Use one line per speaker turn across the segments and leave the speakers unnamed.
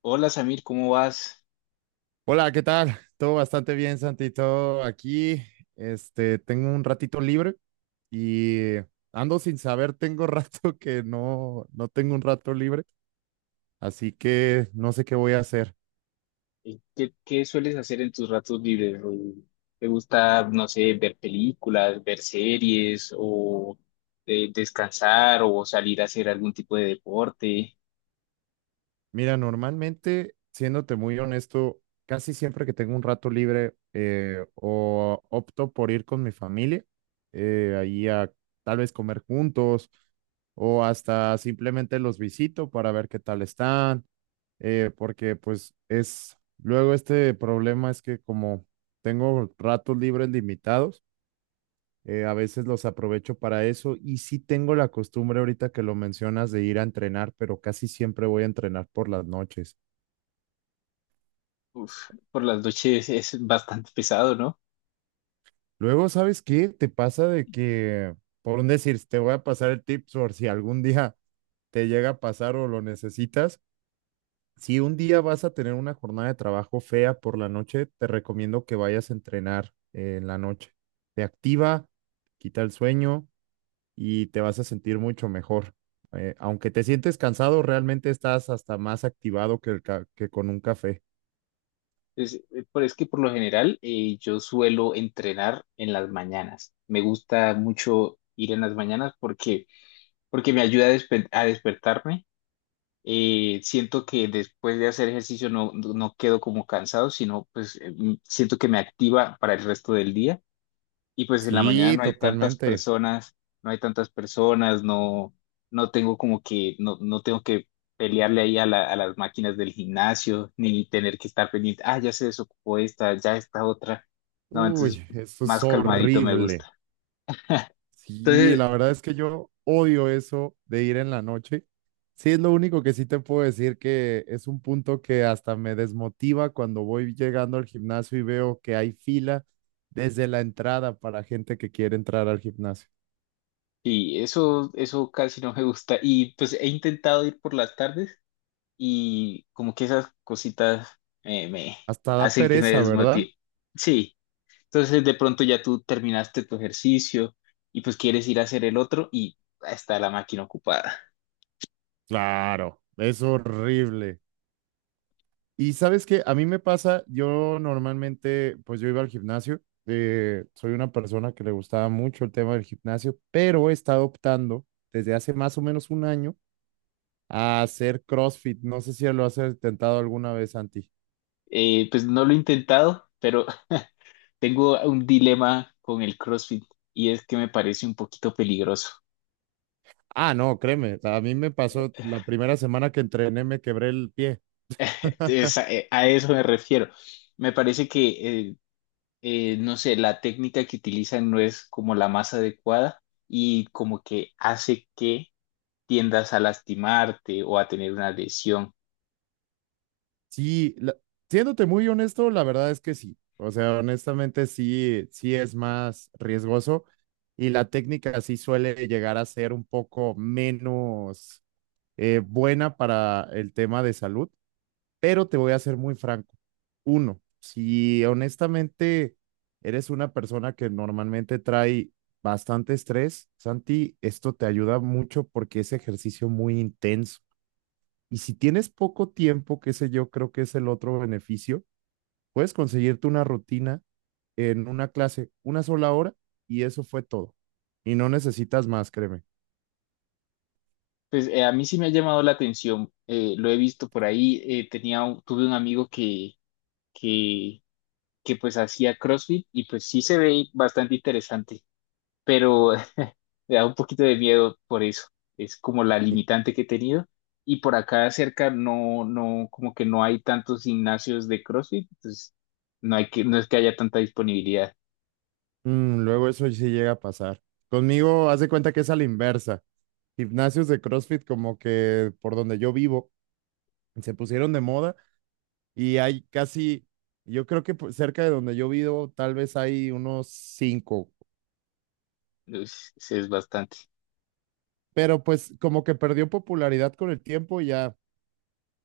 Hola Samir, ¿cómo vas?
Hola, ¿qué tal? Todo bastante bien, Santi. Todo aquí. Tengo un ratito libre y ando sin saber, tengo rato que no tengo un rato libre, así que no sé qué voy a hacer.
¿Qué sueles hacer en tus ratos libres? O, ¿te gusta, no sé, ver películas, ver series o descansar o salir a hacer algún tipo de deporte?
Mira, normalmente, siéndote muy honesto, casi siempre que tengo un rato libre, o opto por ir con mi familia, ahí a tal vez comer juntos o hasta simplemente los visito para ver qué tal están, porque pues es, luego este problema es que como tengo ratos libres limitados, a veces los aprovecho para eso y sí tengo la costumbre ahorita que lo mencionas de ir a entrenar, pero casi siempre voy a entrenar por las noches.
Uf, por las noches es bastante pesado, ¿no?
Luego, ¿sabes qué? Te pasa de que, por un decir, te voy a pasar el tip por si algún día te llega a pasar o lo necesitas. Si un día vas a tener una jornada de trabajo fea por la noche, te recomiendo que vayas a entrenar en la noche. Te activa, quita el sueño y te vas a sentir mucho mejor. Aunque te sientes cansado, realmente estás hasta más activado que con un café.
Es, pero es que por lo general yo suelo entrenar en las mañanas. Me gusta mucho ir en las mañanas porque me ayuda a a despertarme. Siento que después de hacer ejercicio no quedo como cansado, sino pues siento que me activa para el resto del día y pues en la mañana
Sí,
no hay tantas
totalmente.
personas, no hay tantas personas, no tengo como que, no tengo que pelearle ahí a a las máquinas del gimnasio, ni tener que estar pendiente, ah, ya se desocupó esta, ya esta otra, no, entonces
Uy, eso es
más calmadito me
horrible.
gusta.
Sí,
Entonces,
la verdad es que yo odio eso de ir en la noche. Sí, es lo único que sí te puedo decir que es un punto que hasta me desmotiva cuando voy llegando al gimnasio y veo que hay fila desde la entrada para gente que quiere entrar al gimnasio.
sí, eso casi no me gusta, y pues he intentado ir por las tardes y como que esas cositas me
Hasta da
hacen que me
pereza, ¿verdad?
desmotive. Sí. Entonces de pronto ya tú terminaste tu ejercicio y pues quieres ir a hacer el otro y está la máquina ocupada.
Claro, es horrible. Y sabes que a mí me pasa, yo normalmente, pues yo iba al gimnasio, soy una persona que le gustaba mucho el tema del gimnasio, pero he estado optando desde hace más o menos un año a hacer CrossFit. No sé si lo has intentado alguna vez, Santi.
Pues no lo he intentado, pero tengo un dilema con el CrossFit y es que me parece un poquito peligroso.
Ah, no, créeme, o sea, a mí me pasó la primera semana que entrené, me quebré el pie.
A eso me refiero. Me parece que, no sé, la técnica que utilizan no es como la más adecuada y como que hace que tiendas a lastimarte o a tener una lesión.
Sí, siéndote muy honesto, la verdad es que sí. O sea, honestamente sí, sí es más riesgoso y la técnica sí suele llegar a ser un poco menos, buena para el tema de salud, pero te voy a ser muy franco. Uno, si honestamente eres una persona que normalmente trae bastante estrés, Santi, esto te ayuda mucho porque es ejercicio muy intenso. Y si tienes poco tiempo, que sé yo, creo que es el otro beneficio, puedes conseguirte una rutina en una clase, una sola hora, y eso fue todo. Y no necesitas más, créeme.
Pues a mí sí me ha llamado la atención, lo he visto por ahí, tenía tuve un amigo que, que pues hacía CrossFit y pues sí se ve bastante interesante, pero me da un poquito de miedo por eso, es como la
Y,
limitante que he tenido y por acá cerca no, como que no hay tantos gimnasios de CrossFit, entonces no hay que, no es que haya tanta disponibilidad,
Luego eso sí llega a pasar. Conmigo, haz de cuenta que es a la inversa. Gimnasios de CrossFit, como que por donde yo vivo, se pusieron de moda y hay casi, yo creo que cerca de donde yo vivo, tal vez hay unos cinco,
es bastante.
pero pues como que perdió popularidad con el tiempo y ya.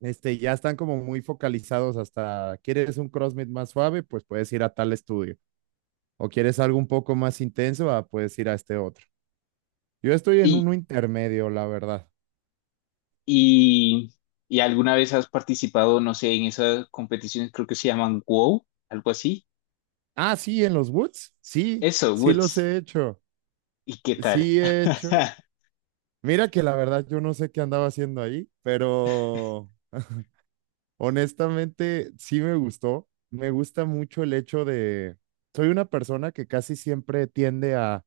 Ya están como muy focalizados hasta, ¿quieres un CrossFit más suave? Pues puedes ir a tal estudio. ¿O quieres algo un poco más intenso? Ah, puedes ir a este otro. Yo estoy en uno intermedio, la verdad.
Y, y alguna vez has participado, no sé, en esas competiciones, creo que se llaman WOW, algo así.
Ah, sí, en los Woods. Sí,
Eso,
sí los
Woods.
he hecho.
¿Y qué tal?
Sí he hecho. Mira que la verdad yo no sé qué andaba haciendo ahí, pero honestamente sí me gustó. Me gusta mucho el hecho de... Soy una persona que casi siempre tiende a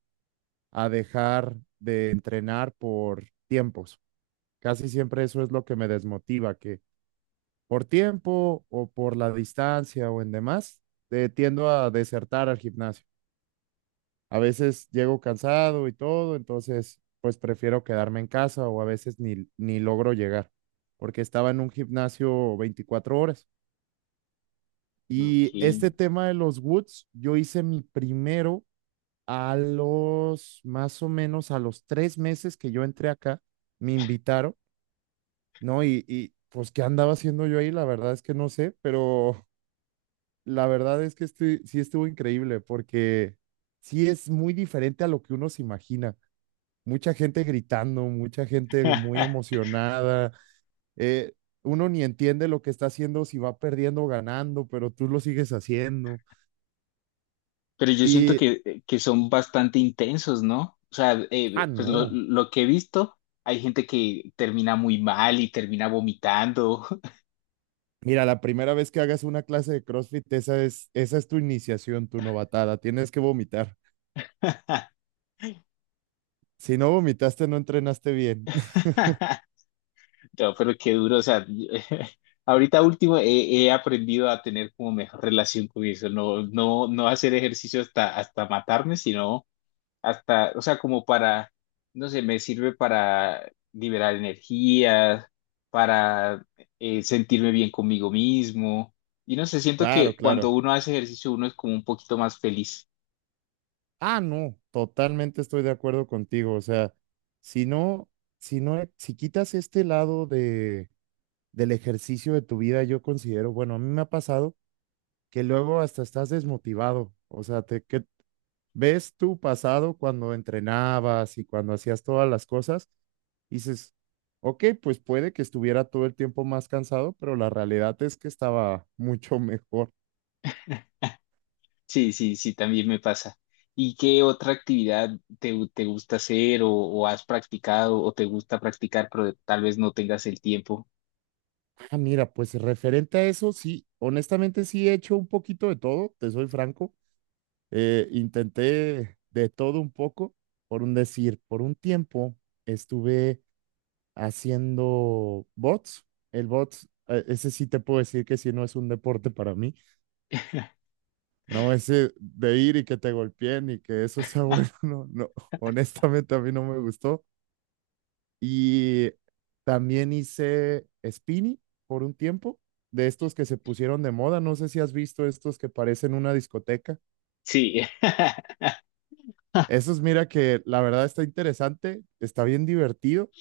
a dejar de entrenar por tiempos. Casi siempre eso es lo que me desmotiva, que por tiempo o por la distancia o en demás, tiendo a desertar al gimnasio. A veces llego cansado y todo, entonces pues prefiero quedarme en casa o a veces ni logro llegar, porque estaba en un gimnasio 24 horas.
Ok.
Y este tema de los Woods, yo hice mi primero. A los más o menos a los 3 meses que yo entré acá, me invitaron, ¿no? Y, pues, ¿qué andaba haciendo yo ahí? La verdad es que no sé, pero la verdad es que sí estuvo increíble porque sí es muy diferente a lo que uno se imagina. Mucha gente gritando, mucha gente muy emocionada. eh, Uno ni entiende lo que está haciendo, si va perdiendo o ganando, pero tú lo sigues haciendo.
Pero yo siento
Y,
que son bastante intensos, ¿no? O sea,
ah,
pues
no.
lo que he visto, hay gente que termina muy mal y termina vomitando.
Mira, la primera vez que hagas una clase de CrossFit, esa es tu iniciación, tu novatada. Tienes que vomitar. Si no vomitaste, no entrenaste bien.
No, pero qué duro, o sea, ahorita último he aprendido a tener como mejor relación con eso, no hacer ejercicio hasta, hasta matarme, sino hasta, o sea, como para, no sé, me sirve para liberar energía, para sentirme bien conmigo mismo, y no sé, siento
Claro,
que cuando
claro.
uno hace ejercicio uno es como un poquito más feliz.
Ah, no, totalmente estoy de acuerdo contigo. O sea, si no, si no, si quitas este lado de, del ejercicio de tu vida, yo considero, bueno, a mí me ha pasado que luego hasta estás desmotivado. O sea, que ves tu pasado cuando entrenabas y cuando hacías todas las cosas, y dices, ok, pues puede que estuviera todo el tiempo más cansado, pero la realidad es que estaba mucho mejor.
Sí, sí, sí, también me pasa. ¿Y qué otra actividad te gusta hacer o has practicado o te gusta practicar, pero tal vez no tengas el tiempo?
Ah, mira, pues referente a eso, sí, honestamente sí he hecho un poquito de todo, te soy franco, intenté de todo un poco, por un decir, por un tiempo estuve haciendo bots, el bots. Ese sí te puedo decir que sí no es un deporte para mí. No es de ir y que te golpeen y que eso sea bueno, no, no, honestamente a mí no me gustó. Y también hice spinning por un tiempo, de estos que se pusieron de moda, no sé si has visto estos que parecen una discoteca.
Sí,
Esos, mira que la verdad está interesante, está bien divertido,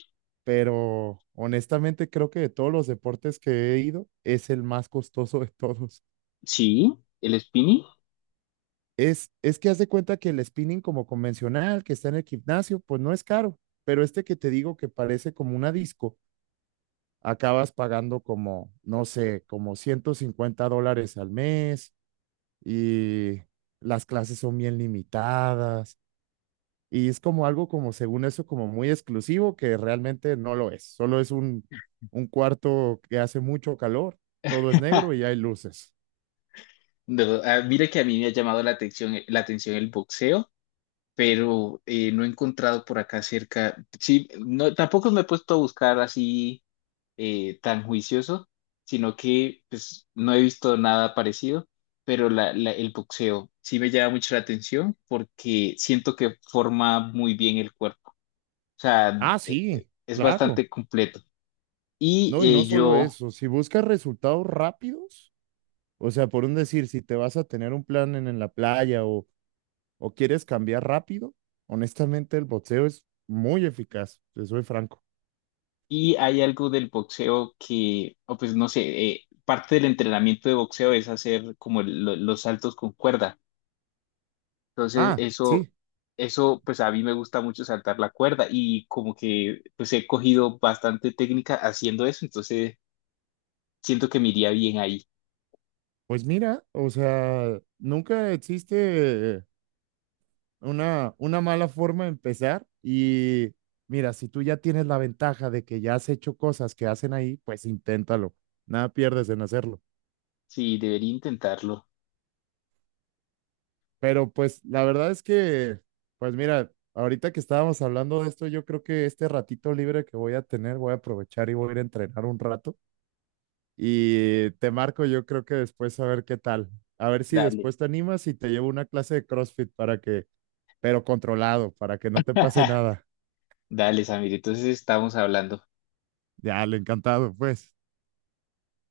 pero honestamente creo que de todos los deportes que he ido, es el más costoso de todos.
sí, el spinning.
Es que haz de cuenta que el spinning como convencional que está en el gimnasio, pues no es caro, pero este que te digo que parece como una disco, acabas pagando como, no sé, como $150 al mes y las clases son bien limitadas y es como algo como, según eso, como muy exclusivo que realmente no lo es, solo es un cuarto que hace mucho calor, todo es negro y hay luces.
No, ah, mira que a mí me ha llamado la atención, el boxeo, pero no he encontrado por acá cerca. Sí, no, tampoco me he puesto a buscar así tan juicioso, sino que pues no he visto nada parecido, pero el boxeo sí me llama mucho la atención porque siento que forma muy bien el cuerpo, o sea,
Ah, sí,
es
claro.
bastante completo. Y
No, y no
eh,
solo
yo,
eso, si buscas resultados rápidos, o sea, por un decir, si te vas a tener un plan en la playa o quieres cambiar rápido, honestamente el boxeo es muy eficaz, te soy franco.
y hay algo del boxeo que, o pues no sé, parte del entrenamiento de boxeo es hacer como los saltos con cuerda. Entonces,
Ah,
eso,
sí,
eso, pues a mí me gusta mucho saltar la cuerda y como que pues he cogido bastante técnica haciendo eso, entonces siento que me iría bien ahí.
pues mira, o sea, nunca existe una mala forma de empezar y mira, si tú ya tienes la ventaja de que ya has hecho cosas que hacen ahí, pues inténtalo, nada pierdes en hacerlo.
Sí, debería intentarlo.
Pero pues la verdad es que, pues mira, ahorita que estábamos hablando de esto, yo creo que este ratito libre que voy a tener, voy a aprovechar y voy a ir a entrenar un rato. Y te marco, yo creo que después a ver qué tal. A ver si
Dale.
después te animas y te llevo una clase de CrossFit para que, pero controlado, para que no te pase nada.
Dale, Samir, entonces estamos hablando.
Ya, le encantado, pues.